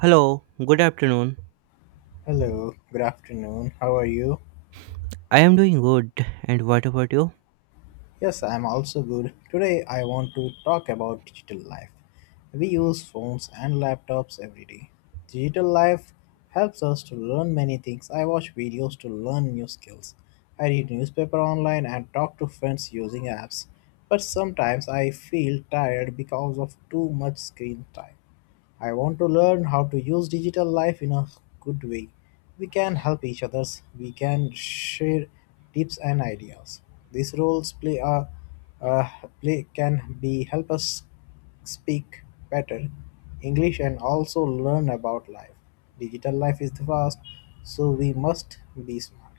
Hello, good afternoon. Hello, good afternoon. How are you? I am doing good, and what about you? Yes, I'm also good. Today I want to talk about digital life. We use phones and laptops every day. Digital life helps us to learn many things. I watch videos to learn new skills. I read newspaper online and talk to friends using apps. But sometimes I feel tired because of too much screen time. I want to learn how to use digital life in a good way. We can help each others. We can share tips and ideas. These roles play a uh, play can be help us speak better English and also learn about life. Digital life is fast, so we must be smart.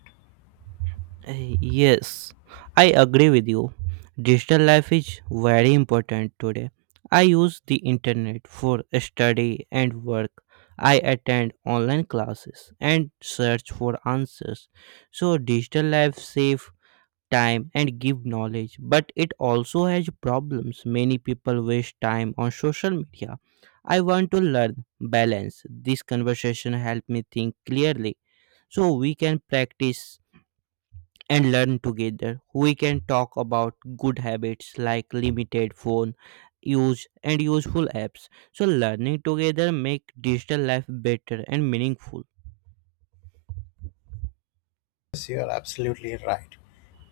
Yes, I agree with you. Digital life is very important today. I use the internet for study and work. I attend online classes and search for answers. So, digital life saves time and give knowledge, but it also has problems. Many people waste time on social media. I want to learn balance. This conversation helped me think clearly, so we can practice and learn together. We can talk about good habits like limited phone use and useful apps. So learning together make digital life better and meaningful. Yes, you're absolutely right.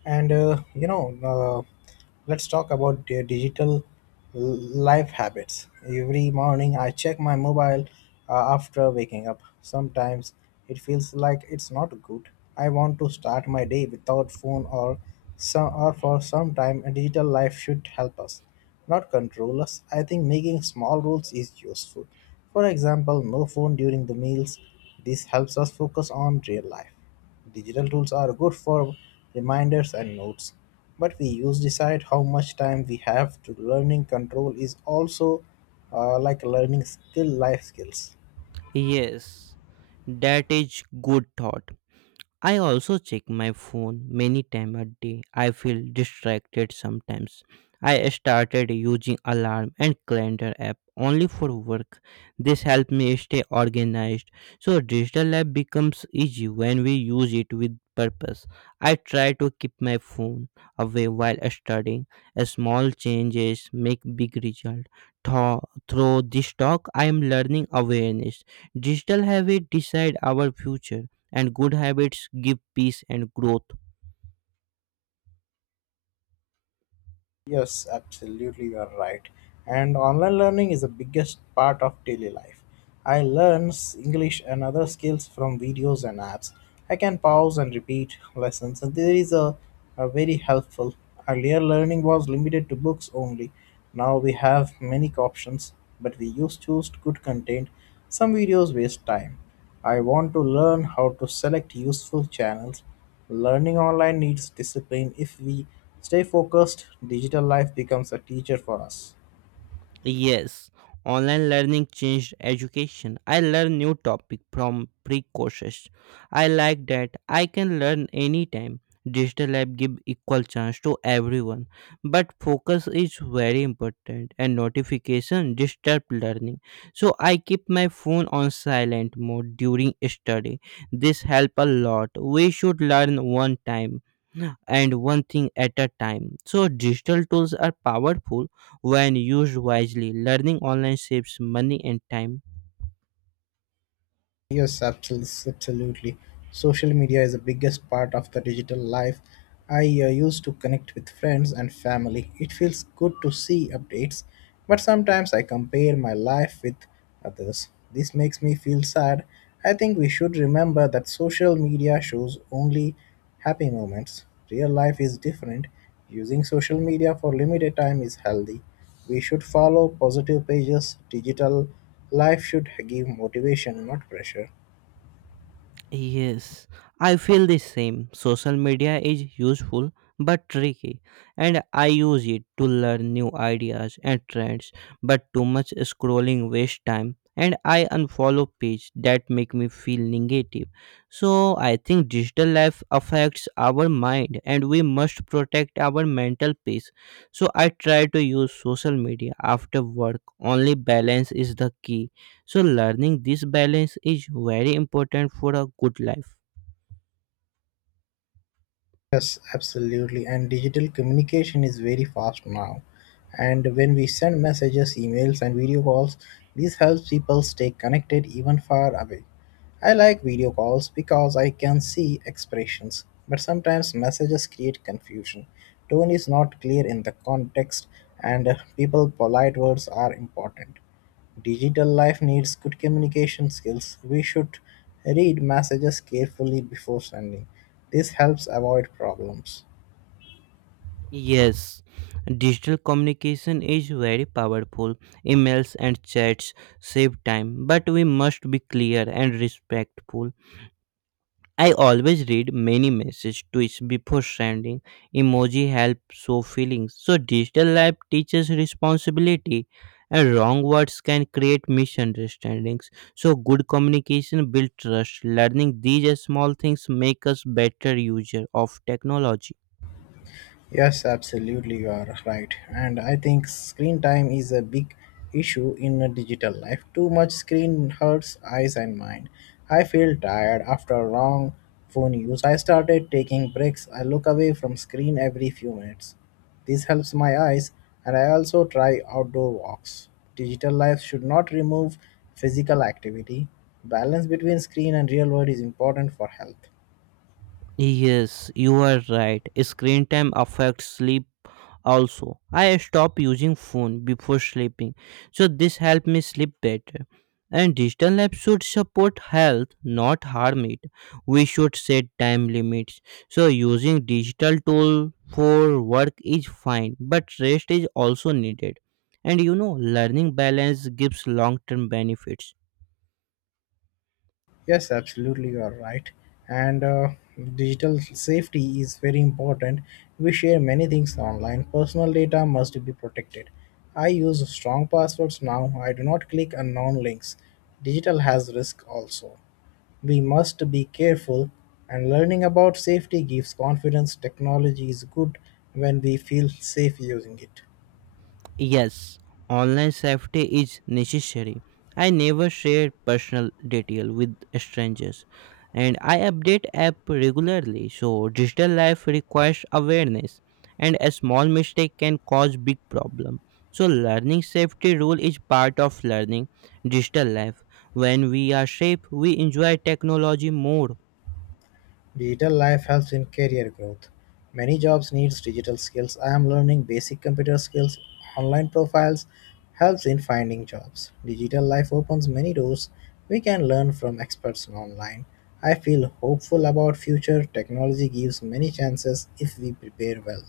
And uh, you know, uh, let's talk about the digital l- life habits. Every morning, I check my mobile after waking up. Sometimes it feels like it's not good. I want to start my day without phone or some or for some time. A digital life should help us, not control us. I think making small rules is useful. For example, no phone during the meals. This helps us focus on real life. Digital tools are good for reminders and notes, but we use decide how much time we have to learning. Control is also like learning skill, life skills. Yes, that is good thought. I also check my phone many times a day. I feel distracted sometimes. I started using alarm and calendar app only for work. This help me stay organized. So digital life becomes easy when we use it with purpose. I try to keep my phone away while studying. A small changes make big result. Tho- Through this talk, I am learning awareness. Digital habit decide our future, and good habits give peace and growth. Yes, absolutely, you are right. And online learning is the biggest part of daily life. I learn English and other skills from videos and apps. I can pause and repeat lessons, and there is a very helpful. Earlier, learning was limited to books only. Now we have many options, but we use choose good content. Some videos waste time. I want to learn how to select useful channels. Learning online needs discipline. If we stay focused, digital life becomes a teacher for us. Yes, online learning changed education. I learn new topic from free courses. I like that I can learn anytime. Digital lab give equal chance to everyone, but focus is very important and notification disturb learning. So I keep my phone on silent mode during study. This help a lot. We should learn one time and one thing at a time. So, digital tools are powerful when used wisely. Learning online saves money and time. Yes, absolutely. Social media is the biggest part of the digital life. I used to connect with friends and family. It feels good to see updates, but sometimes I compare my life with others. This makes me feel sad. I think we should remember that social media shows only happy moments. Real life is different. Using social media for limited time is healthy. We should follow positive pages. Digital life should give motivation, not pressure. Yes, I feel the same. Social media is useful but tricky, and I use it to learn new ideas and trends. But too much scrolling waste time, and I unfollow pages that make me feel negative. So I think digital life affects our mind, and we must protect our mental peace. So I try to use social media after work. Only balance is the key. So, learning this balance is very important for a good life. Yes, absolutely. And digital communication is very fast now. And when we send messages, emails, and video calls, this helps people stay connected even far away. I like video calls because I can see expressions, but sometimes messages create confusion. Tone is not clear in the context, and people polite words are important. Digital life needs good communication skills. We should read messages carefully before sending. This helps avoid problems. Yes, digital communication is very powerful. Emails and chats save time, but we must be clear and respectful. I always read many messages twice before sending. Emoji help show feelings. So digital life teaches responsibility, and wrong words can create misunderstandings. So good communication builds trust. Learning these small things make us better user of technology. Yes, absolutely, you are right. And I think screen time is a big issue in a digital life. Too much screen hurts eyes and mind. I feel tired after a long phone use. I started taking breaks. I look away from screen every few minutes. This helps my eyes, and I also try outdoor walks. Digital life should not remove physical activity. Balance between screen and real world is important for health. Yes, you are right. Screen time affects sleep also. I stop using phone before sleeping, so this help me sleep better. And digital apps should support health, not harm it. We should set time limits, so using digital tool for work is fine, but rest is also needed. And you know learning balance gives long term benefits. Yes, absolutely, you are right. And Digital safety is very important. We share many things online. Personal data must be protected. I use strong passwords now. I do not click unknown links. Digital has risk also. We must be careful, and learning about safety gives confidence. Technology is good when we feel safe using it. Yes, online safety is necessary. I never share personal detail with strangers, and I update app regularly. So digital life requires awareness, and a small mistake can cause big problem. So learning safety rule is part of learning digital life. When we are safe, we enjoy technology more. Digital life helps in career growth. Many jobs needs digital skills. I am learning basic computer skills. Online profiles helps in finding jobs. Digital life opens many doors. We can learn from experts online. I feel hopeful about future. Technology gives many chances if we prepare well.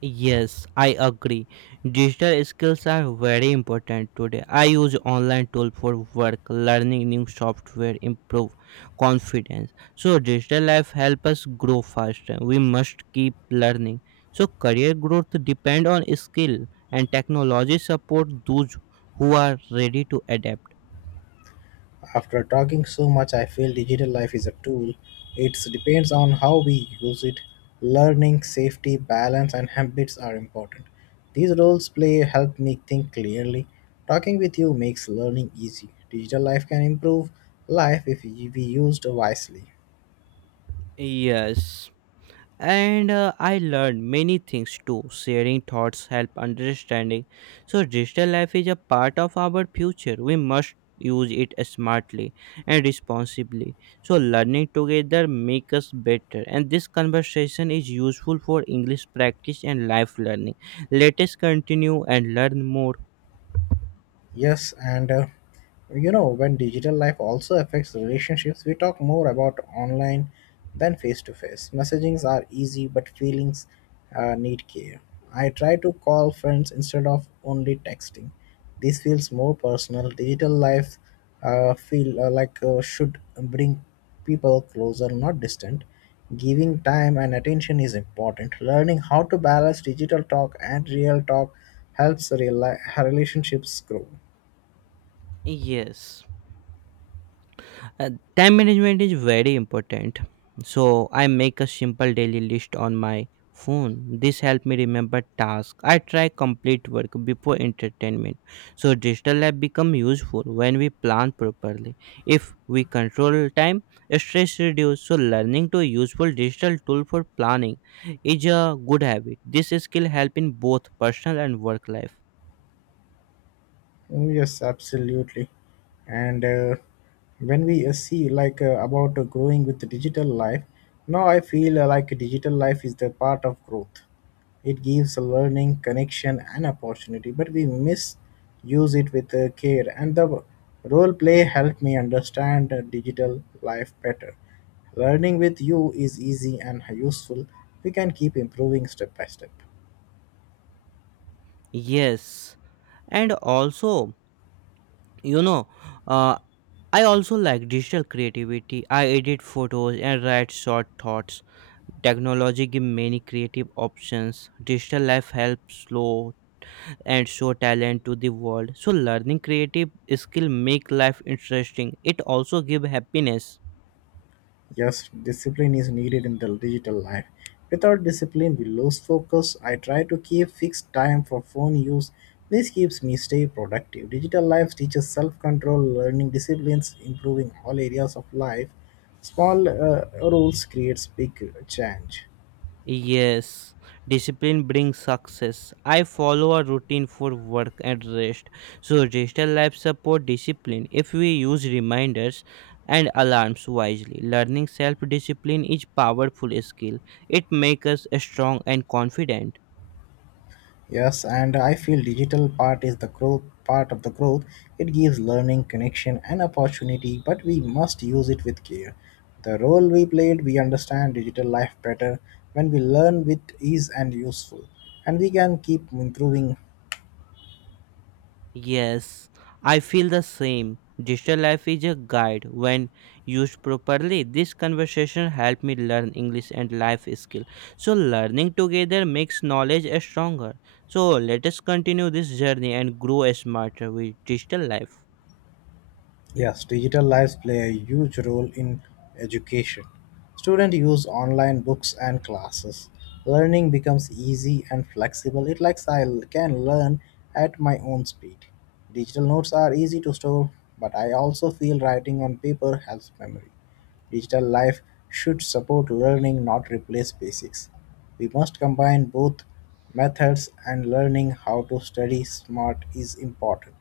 Yes, I agree. Digital skills are very important today. I use online tool for work, learning new software, improve confidence. So digital life help us grow faster. We must keep learning. So career growth depend on skill, and technology support those who are ready to adapt. After talking so much, I feel digital life is a tool. It depends on how we use it. Learning, safety, balance, and habits are important. These roles play help me think clearly. Talking with you makes learning easy. Digital life can improve life if we used wisely. Yes. And I learned many things too. Sharing thoughts help understanding, so digital life is a part of our future. We must use it smartly and responsibly, so learning together make us better. And this conversation is useful for English practice and life learning. Let us continue and learn more. Yes, when digital life also affects relationships, we talk more about online than face to face. Messagings are easy, but feelings need care. I try to call friends instead of only texting. This feels more personal. Digital life feel like should bring people closer, not distant. Giving time and attention is important. Learning how to balance digital talk and real talk helps relationships grow. Yes. Uh, Time management is very important. So I make a simple daily list on my phone. This helps me remember tasks. I try complete work before entertainment. So digital app become useful when we plan properly. If we control time, stress reduce. So learning to useful digital tool for planning is a good habit. This skill help in both personal and work life. Mm, yes, absolutely. And When we see like about growing with the digital life, now I feel like digital life is the part of growth. It gives a learning, connection, and opportunity, but we misuse it with care. And the role play helped me understand digital life better. Learning with you is easy and useful. We can keep improving step by step. Yes, and also you know. Uh, I also like digital creativity. I edit photos and write short thoughts. Technology gives many creative options. Digital life helps slow and show talent to the world. So learning creative skill make life interesting. It also give happiness. Yes, discipline is needed in the digital life. Without discipline, we lose focus. I try to keep fixed time for phone use. This keeps me stay productive. Digital life teaches self-control, learning disciplines, improving all areas of life. Small rules creates big change. Yes, discipline brings success. I follow a routine for work and rest. So digital life support discipline if we use reminders and alarms wisely. Learning self-discipline is powerful skill. It makes us strong and confident. Yes, and I feel digital part is the growth part of the growth. It gives learning, connection, and opportunity, but we must use it with care. The role we played, we understand digital life better when we learn with ease and useful, and we can keep improving. Yes, I feel the same. Digital life is a guide. When used properly, this conversation helped me learn English and life skill. So learning together makes knowledge a stronger. So let us continue this journey and grow smarter with digital life. Yes, digital lives play a huge role in education. Students use online books and classes. Learning becomes easy and flexible. It likes I can learn at my own speed. Digital notes are easy to store, but I also feel writing on paper helps memory. Digital life should support learning, not replace basics. We must combine both methods and learning how to study smart is important.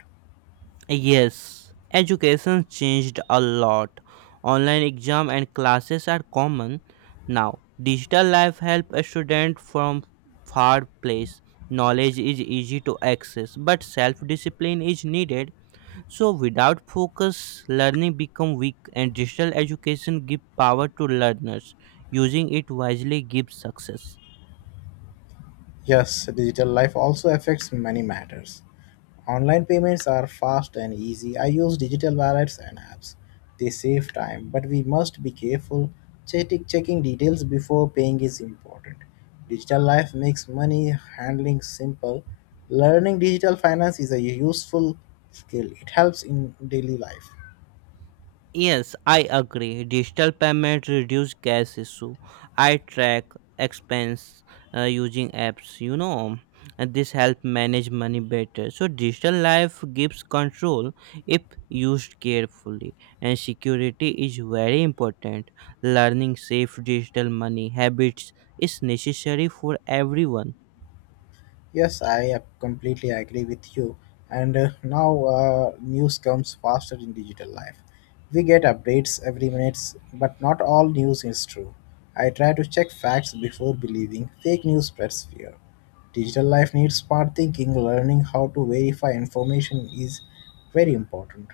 Yes, education changed a lot. Online exam and classes are common now. Digital life help a student from far place. Knowledge is easy to access, but self-discipline is needed. So without focus, learning become weak, and digital education give power to learners. Using it wisely gives success. Yes, digital life also affects many matters. Online payments are fast and easy. I use digital wallets and apps. They save time, but we must be careful. Checking details before paying is important. Digital life makes money handling simple. Learning digital finance is a useful skill, it helps in daily life. Yes, I agree. Digital payments reduce cash issue. I track expense using apps, you know, and this help manage money better. So digital life gives control if used carefully, and security is very important. Learning safe digital money habits is necessary for everyone. Yes, I completely agree with you. And now News comes faster in digital life. We get updates every minute, but not all news is true. I try to check facts before believing. Fake news spreads fear. Digital life needs smart thinking. Learning how to verify information is very important.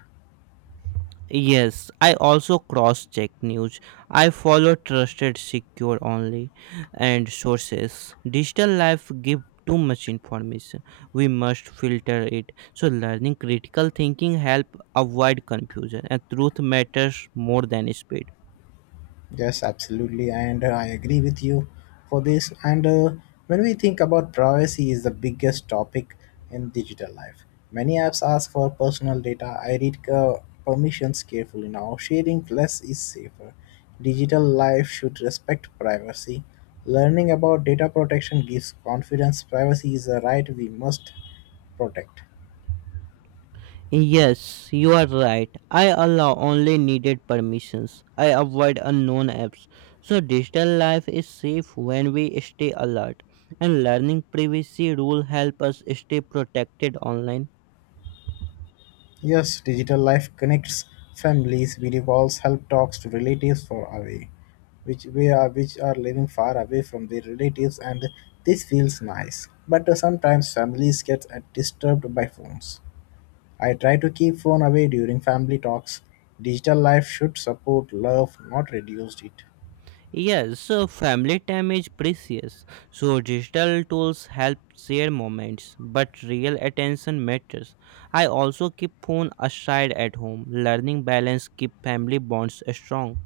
Yes, I also cross check news. I follow trusted, secure only, and sources. Digital life give too much information. We must filter it. So learning critical thinking help avoid confusion, and truth matters more than speed. Yes, absolutely, and I agree with you for this. And When we think about privacy, is the biggest topic in digital life. Many apps ask for personal data. I read permissions carefully now. Sharing less is safer. Digital life should respect privacy. Learning about data protection gives confidence. Privacy is a right we must protect. Yes, you are right. I allow only needed permissions. I avoid unknown apps. So digital life is safe when we stay alert. And learning privacy rule help us stay protected online. Yes, digital life connects families. Video calls help talks to relatives far away, which we are which are living far away from their relatives, and this feels nice. But sometimes families get disturbed by phones. I try to keep phone away during family talks. Digital life should support love, not reduce it. Yes, so family time is precious. So digital tools help share moments, but real attention matters. I also keep phone aside at home. Learning balance keep family bonds strong.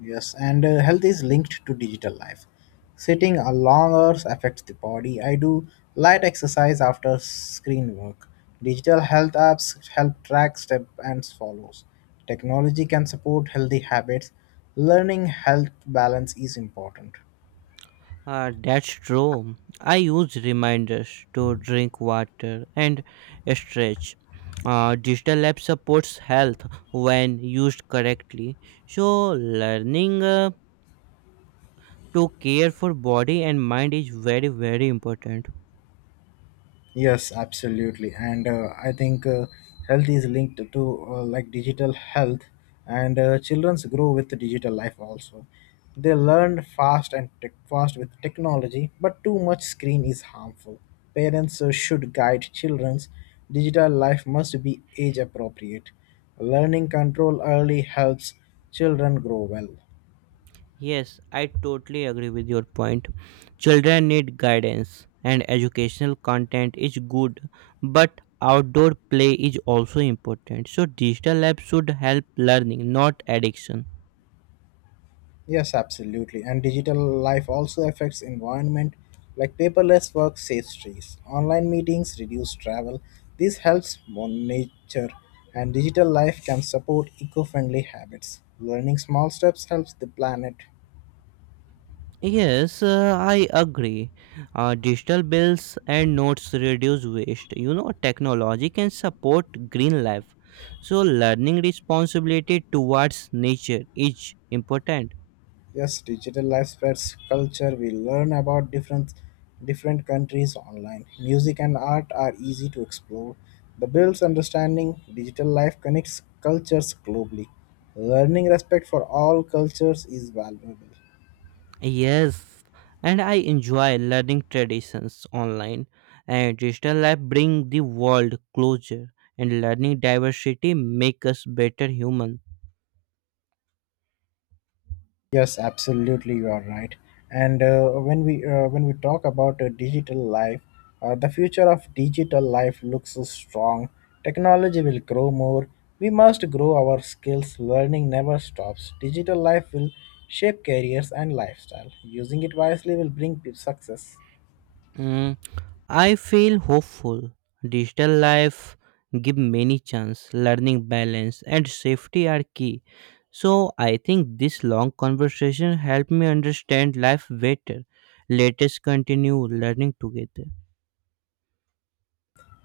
Yes, and health is linked to digital life. Sitting a long hours affects the body. I do light exercise after screen work. Digital health apps help track step and follows. Technology can support healthy habits. Learning health balance is important. That's true. I use reminders to drink water and stretch. Digital app supports health when used correctly. So, learning to care for body and mind is very, very important. Yes, absolutely. And I think Health is linked to like digital health, and childrens grow with the digital life also. They learn fast and tech fast with technology, but too much screen is harmful. Parents should guide children's digital life must be age appropriate. Learning control early helps children grow well. Yes, I totally agree with your point. Children need guidance, and educational content is good, but outdoor play is also important. So, digital apps should help learning, not addiction. Yes, absolutely. And digital life also affects environment like paperless work saves trees, online meetings reduce travel. This helps nature and digital life can support eco-friendly habits. Learning small steps helps the planet. Yes, I agree. Digital bills and notes reduce waste. You know, technology can support green life. So, learning responsibility towards nature is important. Yes, digital life spreads culture. We learn about different countries online. Music and art are easy to explore. The builds understanding. Digital life connects cultures globally. Learning respect for all cultures is valuable. Yes, and I enjoy learning traditions online. And digital life bring the world closer. And learning diversity make us better human. Yes, absolutely, you are right. And when we When we talk about digital life, the future of digital life looks strong. Technology will grow more. We must grow our skills. Learning never stops. Digital life will shape careers and lifestyle. Using it wisely will bring success. Hmm. I feel hopeful. Digital life give many chance. Learning balance and safety are key. So I think this long conversation helped me understand life better. Let us continue learning together.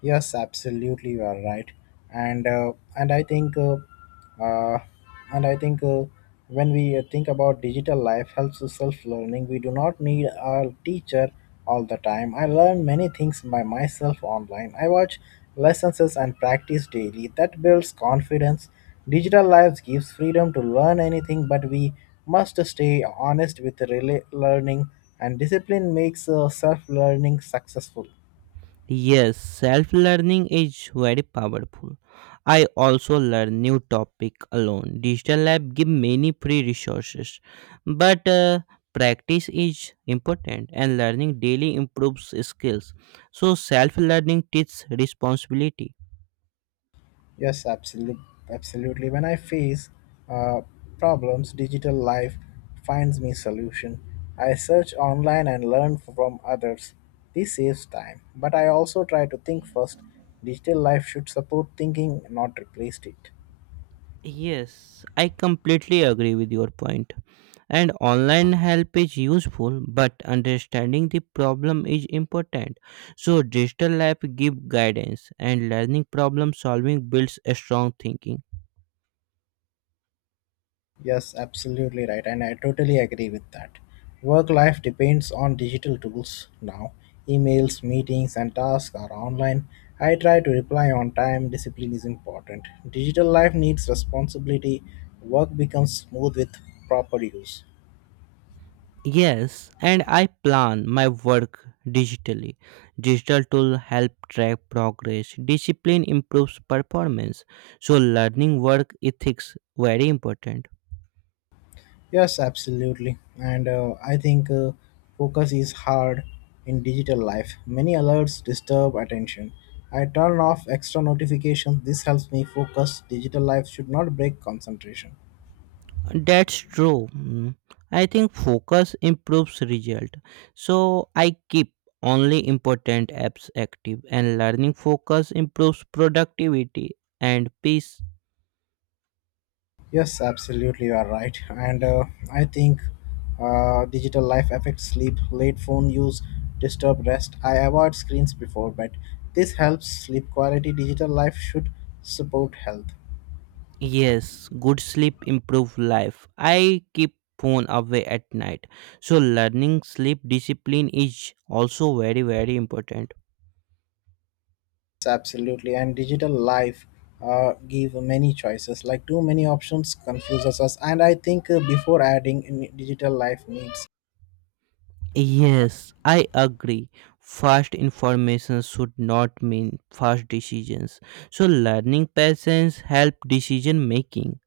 Yes, absolutely, you are right, and uh, and I think, uh, uh, and I think when we think about digital life helps with self-learning, we do not need a teacher all the time. I learn many things by myself online. I watch lessons and practice daily. That builds confidence. Digital lives gives freedom to learn anything, but we must stay honest with learning, and discipline makes self-learning successful. Yes, self learning is very powerful. I also learn new topic alone. Digital lab give many free resources, but practice is important, and learning daily improves skills. So self learning teaches responsibility. Yes, absolutely, When I face uh, problems, digital life finds me solution. I search online and learn from others. This saves time, but I also try to think first. Digital life should support thinking, not replace it. Yes, I completely agree with your point. And online help is useful, but understanding the problem is important. So digital lab give guidance, and learning problem solving builds a strong thinking. Yes, absolutely right. And I totally agree with that. Work life depends on digital tools now. Emails, meetings, and tasks are online. I try to reply on time. Discipline is important. Digital life needs responsibility. Work becomes smooth with proper use. Yes, and I plan my work digitally. Digital tool help track progress. Discipline improves performance. So learning work ethics very important. Yes, absolutely. And I think focus is hard in digital life. Many alerts disturb attention. I turn off extra notifications. This helps me focus. Digital life should not break concentration. That's true. Mm. I think focus improves result. So I keep only important apps active, and learning focus improves productivity and peace. Yes, absolutely, you are right. And I think digital life affects sleep. Late phone use disturb rest. I avoid screens before bed. This helps sleep quality. Digital life should support health. Yes, good sleep improve life. I keep phone away at night. So learning sleep discipline is also very very important. Absolutely. And digital life give many choices. Like too many options confuses us. And I think before adding in digital life needs. Yes, I agree. Fast information should not mean fast decisions. So, learning patience help decision making,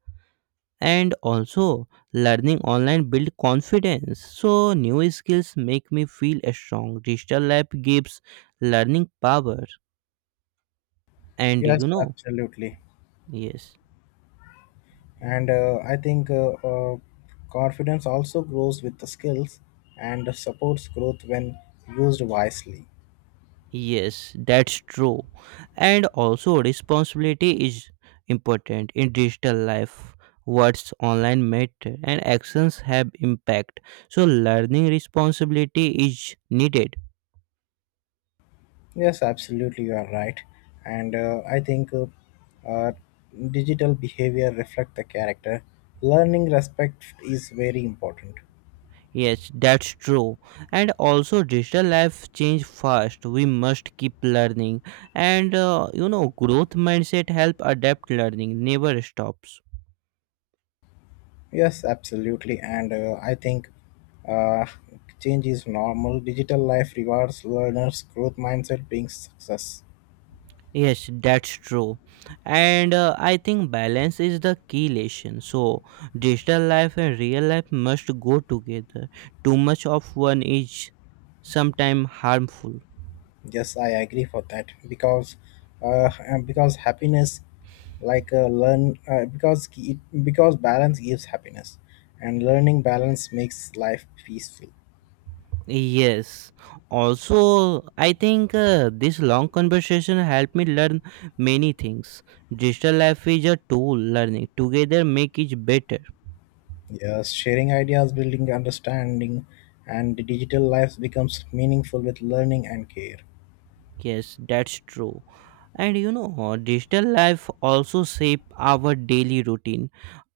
and also learning online build confidence. So, new skills make me feel strong. Digital lab gives learning power, and you Yes, know, absolutely. yes. And I think confidence also grows with the skills and supports growth when used wisely. Yes, that's true. And also, responsibility is important in digital life. Words online matter and actions have impact. So, learning responsibility is needed. Yes, absolutely, you are right. And I think uh, digital behavior reflect the character. Learning respect is very important. Yes, that's true. And also, digital life change fast. We must keep learning, and you know, growth mindset help adapt learning. Never stops. Yes, absolutely. And I think uh, change is normal. Digital life rewards learners' growth mindset being success. Yes, that's true. And I think balance is the key lesson. So, digital life and real life must go together. Too much of one is sometimes harmful. Yes, I agree for that because and because happiness, like because balance gives happiness, and learning balance makes life peaceful. Yes. Also, I think this long conversation helped me learn many things. Digital life is a tool learning. Together make it better. Yes, sharing ideas, building understanding, and digital life becomes meaningful with learning and care. Yes, that's true. And you know, digital life also shape our daily routine.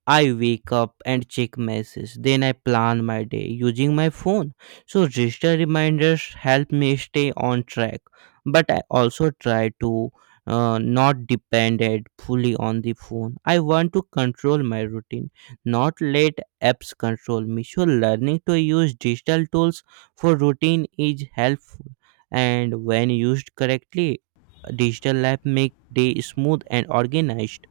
I wake up and check messages. Then I plan my day using my phone. So digital reminders help me stay on track. But I also try to not depend it fully on the phone. I want to control my routine, not let apps control me. So learning to use digital tools for routine is helpful, and when used correctly, digital app make day smooth and organized.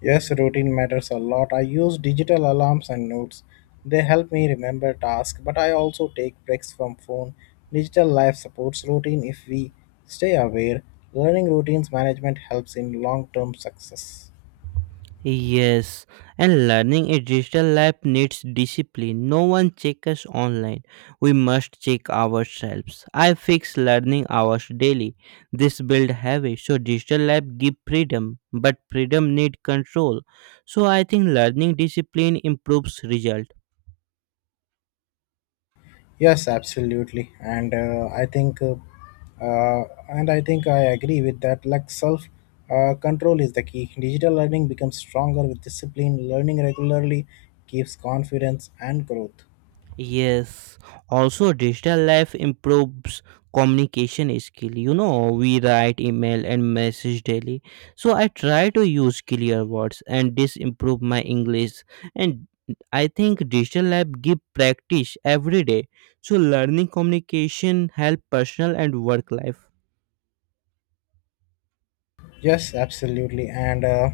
Yes, routine matters a lot. I use digital alarms and notes. They help me remember tasks, but I also take breaks from phone. Digital life supports routine if we stay aware. Learning routines management helps in long-term success. Yes, and learning a digital life needs discipline. No one checks us online. We must check ourselves. I fix learning hours daily. This build habit. So digital life give freedom, but freedom need control. So I think learning discipline improves result. Yes, absolutely. And I think uh, and I think I agree with that. Like self control is the key. Digital learning becomes stronger with discipline. Learning regularly keeps confidence and growth. Yes, also digital life improves communication skill. You know, we write email and message daily. So I try to use clear words and this improve my English. And I think digital lab give practice every day. So learning communication help personal and work life. Yes, absolutely. And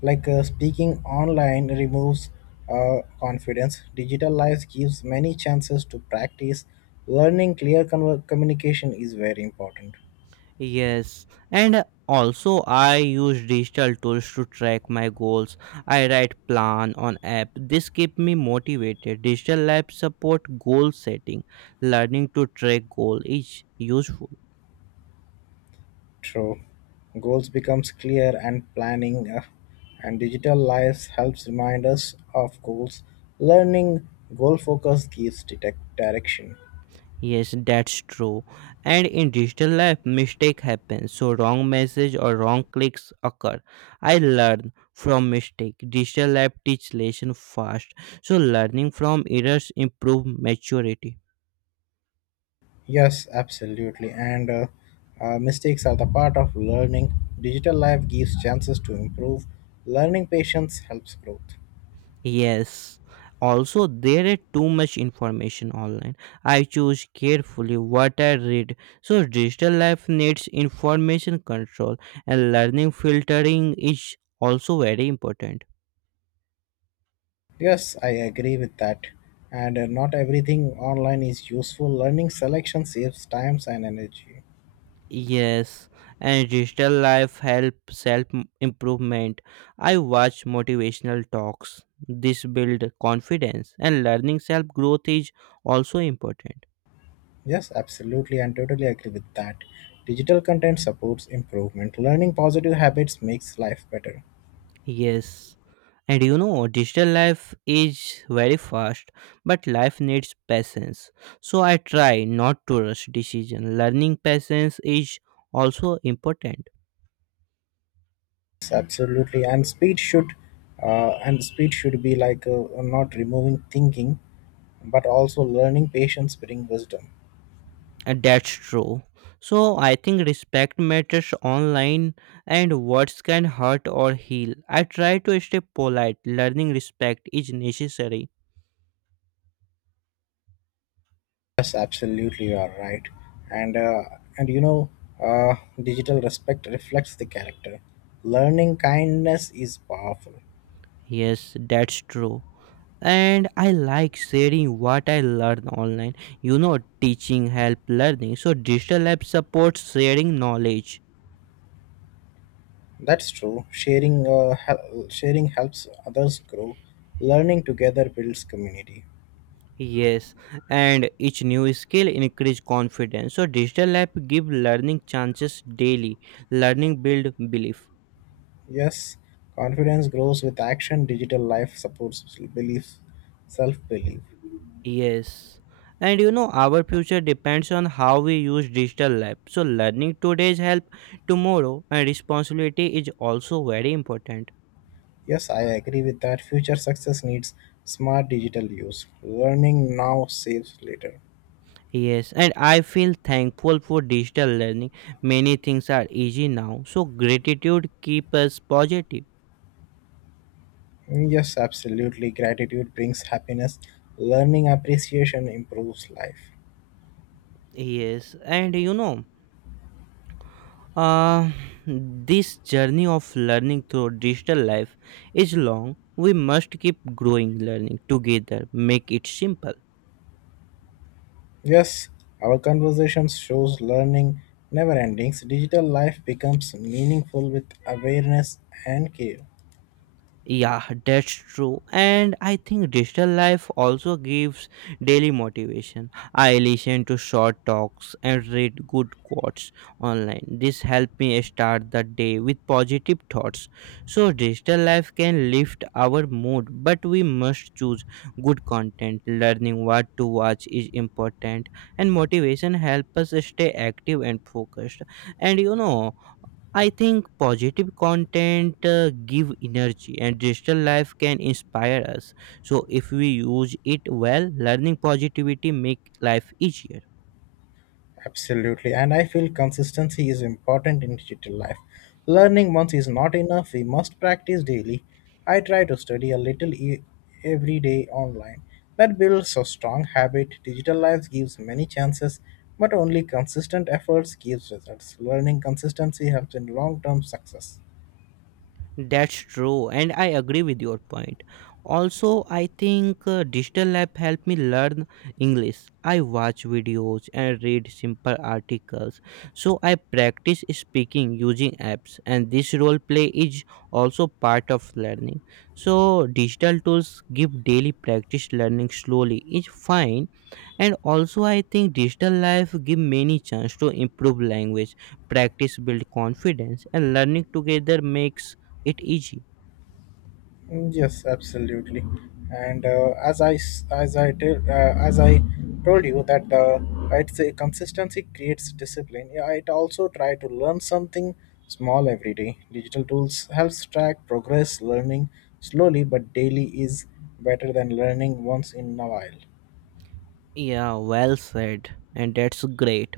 like speaking online removes confidence. Digital lives gives many chances to practice. Learning clear conver communication is very important. Yes, and also I use digital tools to track my goals. I write plan on app. This keep me motivated. Digital lab support goal setting. Learning to track goal is useful. True. Goals becomes clear and planning and digital lives helps remind us of goals. Learning goal focus gives detect direction. Yes, that's true. And in digital life, mistake happens, so wrong message or wrong clicks occur. I learn from mistake. Digital life teach lesson fast, so learning from errors improve maturity. Yes, absolutely. And mistakes are the part of learning. Digital life gives chances to improve. Learning patience helps growth. Yes. Also, there is too much information online. I choose carefully what I read. So, digital life needs information control, and learning filtering is also very important. Yes, I agree with that. And not everything online is useful. Learning selection saves times and energy. Yes, and digital life help self improvement. I watch motivational talks. This build confidence, and learning self growth is also important. Yes, absolutely, and totally agree with that. Digital content supports improvement. Learning positive habits makes life better. Yes. And you know, digital life is very fast, but life needs patience. So I try not to rush decision. Learning patience is also important. Absolutely, and speed should be like not removing thinking but also learning patience bring wisdom. And that's true. So I think respect matters online and words can hurt or heal. I try to stay polite. Learning respect is necessary. Yes, absolutely, you are right. And and you know, uh, digital respect reflects the character. Learning kindness is powerful. Yes, that's true. And I like sharing what I learn online. You know, teaching help learning, so digital app supports sharing knowledge. That's true. Sharing helps others grow. Learning together builds community. Yes, and each new skill increase confidence, so digital app give learning chances daily. Learning build belief. Yes, confidence grows with action. Digital life supports belief, self belief. Yes, and you know, our future depends on how we use digital lab, so learning today's help tomorrow, and responsibility is also very important. Yes, I agree with that. Future success needs smart digital use. Learning now saves later. Yes, and I feel thankful for digital learning. Many things are easy now, so gratitude keeps us positive. Mm, yes, absolutely. Gratitude brings happiness. Learning appreciation improves life. Yes, and you know, uh, this journey of learning through digital life is long. We must keep growing, learning together, make it simple. Yes, our conversations shows learning never endings. Digital life becomes meaningful with awareness and care. Yeah, that's true. And I think digital life also gives daily motivation. I listen to short talks and read good quotes online. This helps me start the day with positive thoughts. So, digital life can lift our mood, but we must choose good content. Learning what to watch is important, and motivation helps us stay active and focused. And you know, I think positive content give energy and digital life can inspire us. So if we use it well, learning positivity make life easier. Absolutely, and I feel consistency is important in digital life. Learning once is not enough, we must practice daily. I try to study every day online. That builds a strong habit. Digital life gives many chances, but only consistent efforts gives results. Learning consistency helps in long-term success. That's true, and I agree with your point. Also, I think digital lab helped me learn English. I watch videos and read simple articles, so I practice speaking using apps. And this role play is also part of learning. So, digital tools give daily practice, learning slowly is fine, and also I think digital life give many chance to improve language. Practice build confidence, and learning together makes it easy. Mm, yes, absolutely. And as I s- as I tell as I told you that it's a consistency creates discipline. Yeah, I also try to learn something small every day. Digital tools helps track progress, learning slowly but daily is better than learning once in a while. Yeah, well said, and that's great.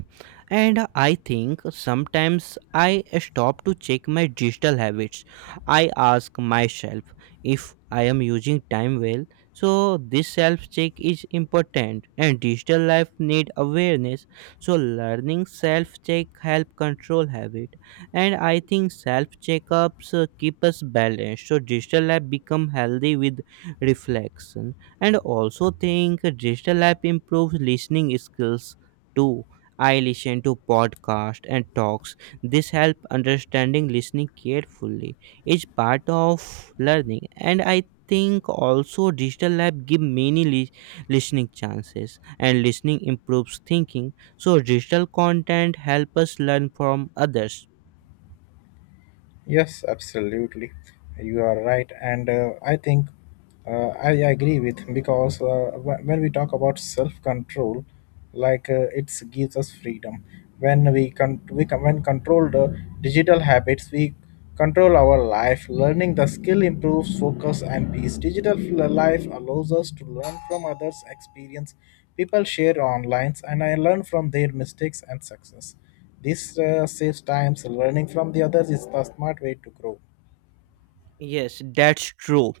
And I think sometimes I stop to check my digital habits. I ask myself if I am using time well. So this self check is important and digital life need awareness, so learning self check help control habit. And I think self checkups keep us balanced, so digital life become healthy with reflection. And also think digital app improves listening skills too. I listen to podcast and talks. This help understanding. Listening carefully is part of learning. And I think also digital lab give many listening chances, and listening improves thinking, so digital content help us learn from others. Yes, absolutely. You are right, and I think I agree with because when we talk about self-control, like it gives us freedom. When we con- when control the digital habits, we control our life. Learning the skill improves focus and peace. Digital life allows us to learn from others' experience. People share online, and I learn from their mistakes and success, this saves times. Learning from the others is the smart way to grow. Yes, that's true.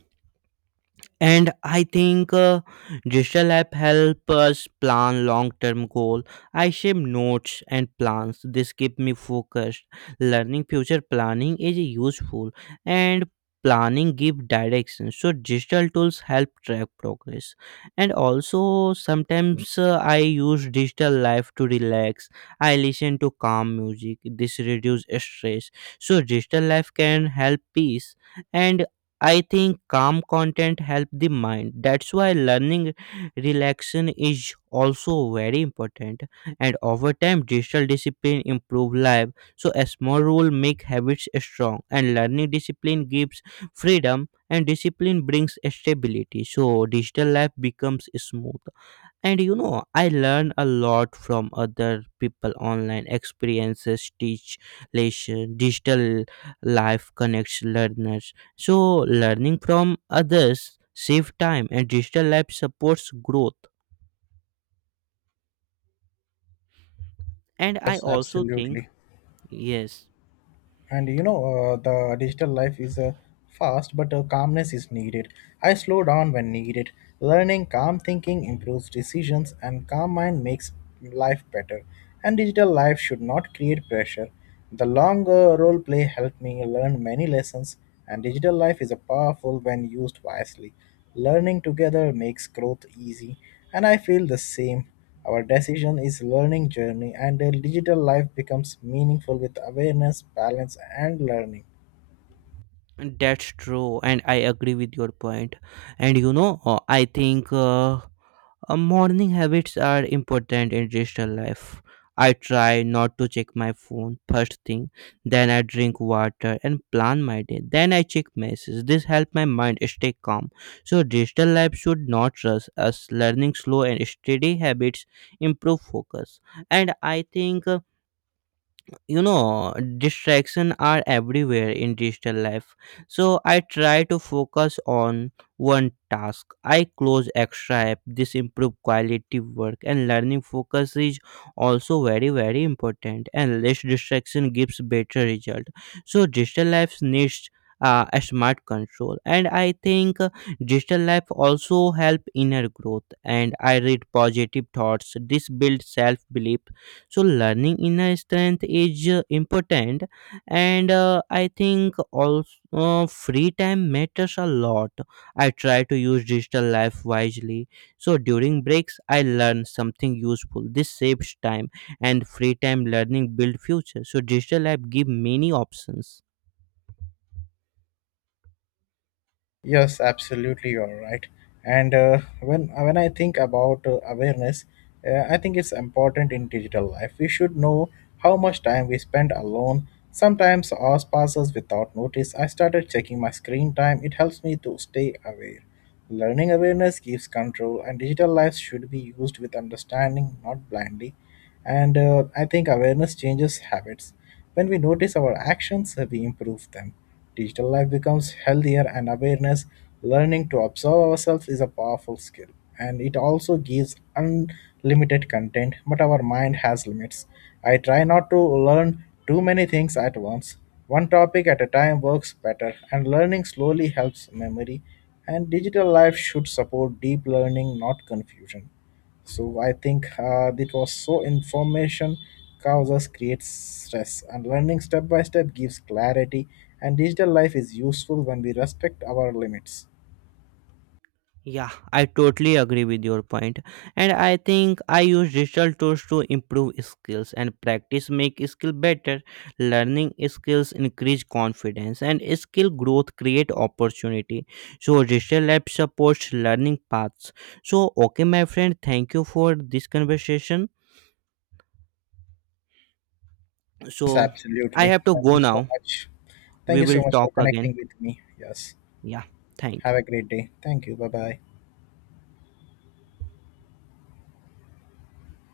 And I think digital app help us plan long term goal. I shape notes and plans. This keep me focused. Learning future planning is useful. And planning give direction, so digital tools help track progress. And also sometimes I use digital life to relax. I listen to calm music. This reduce stress, so digital life can help peace. And I think calm content help the mind. That's why learning relaxation is also very important. And over time, digital discipline improve life. So a small rule make habits strong, and learning discipline gives freedom, and discipline brings stability. So digital life becomes smooth. And you know, I learn a lot from other people online. Experiences teach lesson. Digital life connects learners. So learning from others save time and digital life supports growth. And I Yes, also think. absolutely. Yes, And you know, the digital life is fast, but calmness is needed. I slow down when needed. Learning calm thinking improves decisions, and calm mind makes life better. And digital life should not create pressure. The long role play helped me learn many lessons, and digital life is a powerful when used wisely. Learning together makes growth easy, and I feel the same. Our decision is learning journey and a digital life becomes meaningful with awareness, balance and learning. that's true and I agree with your point. And you know, I think morning habits are important in digital life. I try not to check my phone first thing, then I drink water and plan my day. Then I check messages. This helps my mind stay calm. So digital life should not rush us. Learning slow and steady habits improve focus. And I think you know, distraction are everywhere in digital life, so I try to focus on one task. I close extra app. This improve quality work, and learning focus is also very very important, and less distraction gives better result. So digital life needs a smart control. And I think digital life also help inner growth, and I read positive thoughts. This builds self belief, so learning inner strength is important. And I think also free time matters a lot. I try to use digital life wisely, so during breaks I learn something useful. This saves time, and free time learning build future, so digital app give many options. Yes, absolutely, you're right. And when I think about awareness, I think it's important in digital life. We should know how much time we spend alone. Sometimes hours passes without notice. I started checking my screen time. It helps me to stay aware. Learning awareness gives control, and digital life should be used with understanding, not blindly. And I think awareness changes habits. When we notice our actions, we improve them. Digital life becomes healthier, and awareness, learning to observe ourselves, is a powerful skill. And it also gives unlimited content, but our mind has limits. I try not to learn too many things at once. One topic at a time works better, and learning slowly helps memory. And digital life should support deep learning, not confusion. So I think that was so information causes creates stress and learning step by step gives clarity and digital life is useful when we respect our limits. Yeah, I totally agree with your point. And I think I use digital tools to improve skills, and practice make skill better. Learning skills increase confidence and skill growth create opportunity. So digital lab supports learning paths. So okay my friend, thank you for this conversation. Yes, So I absolutely. have to Thank go you so now. much. Thank We you so will much for talk again. connecting with me. Yes. Yeah, thank you. Have a great day. Thank you. Bye bye.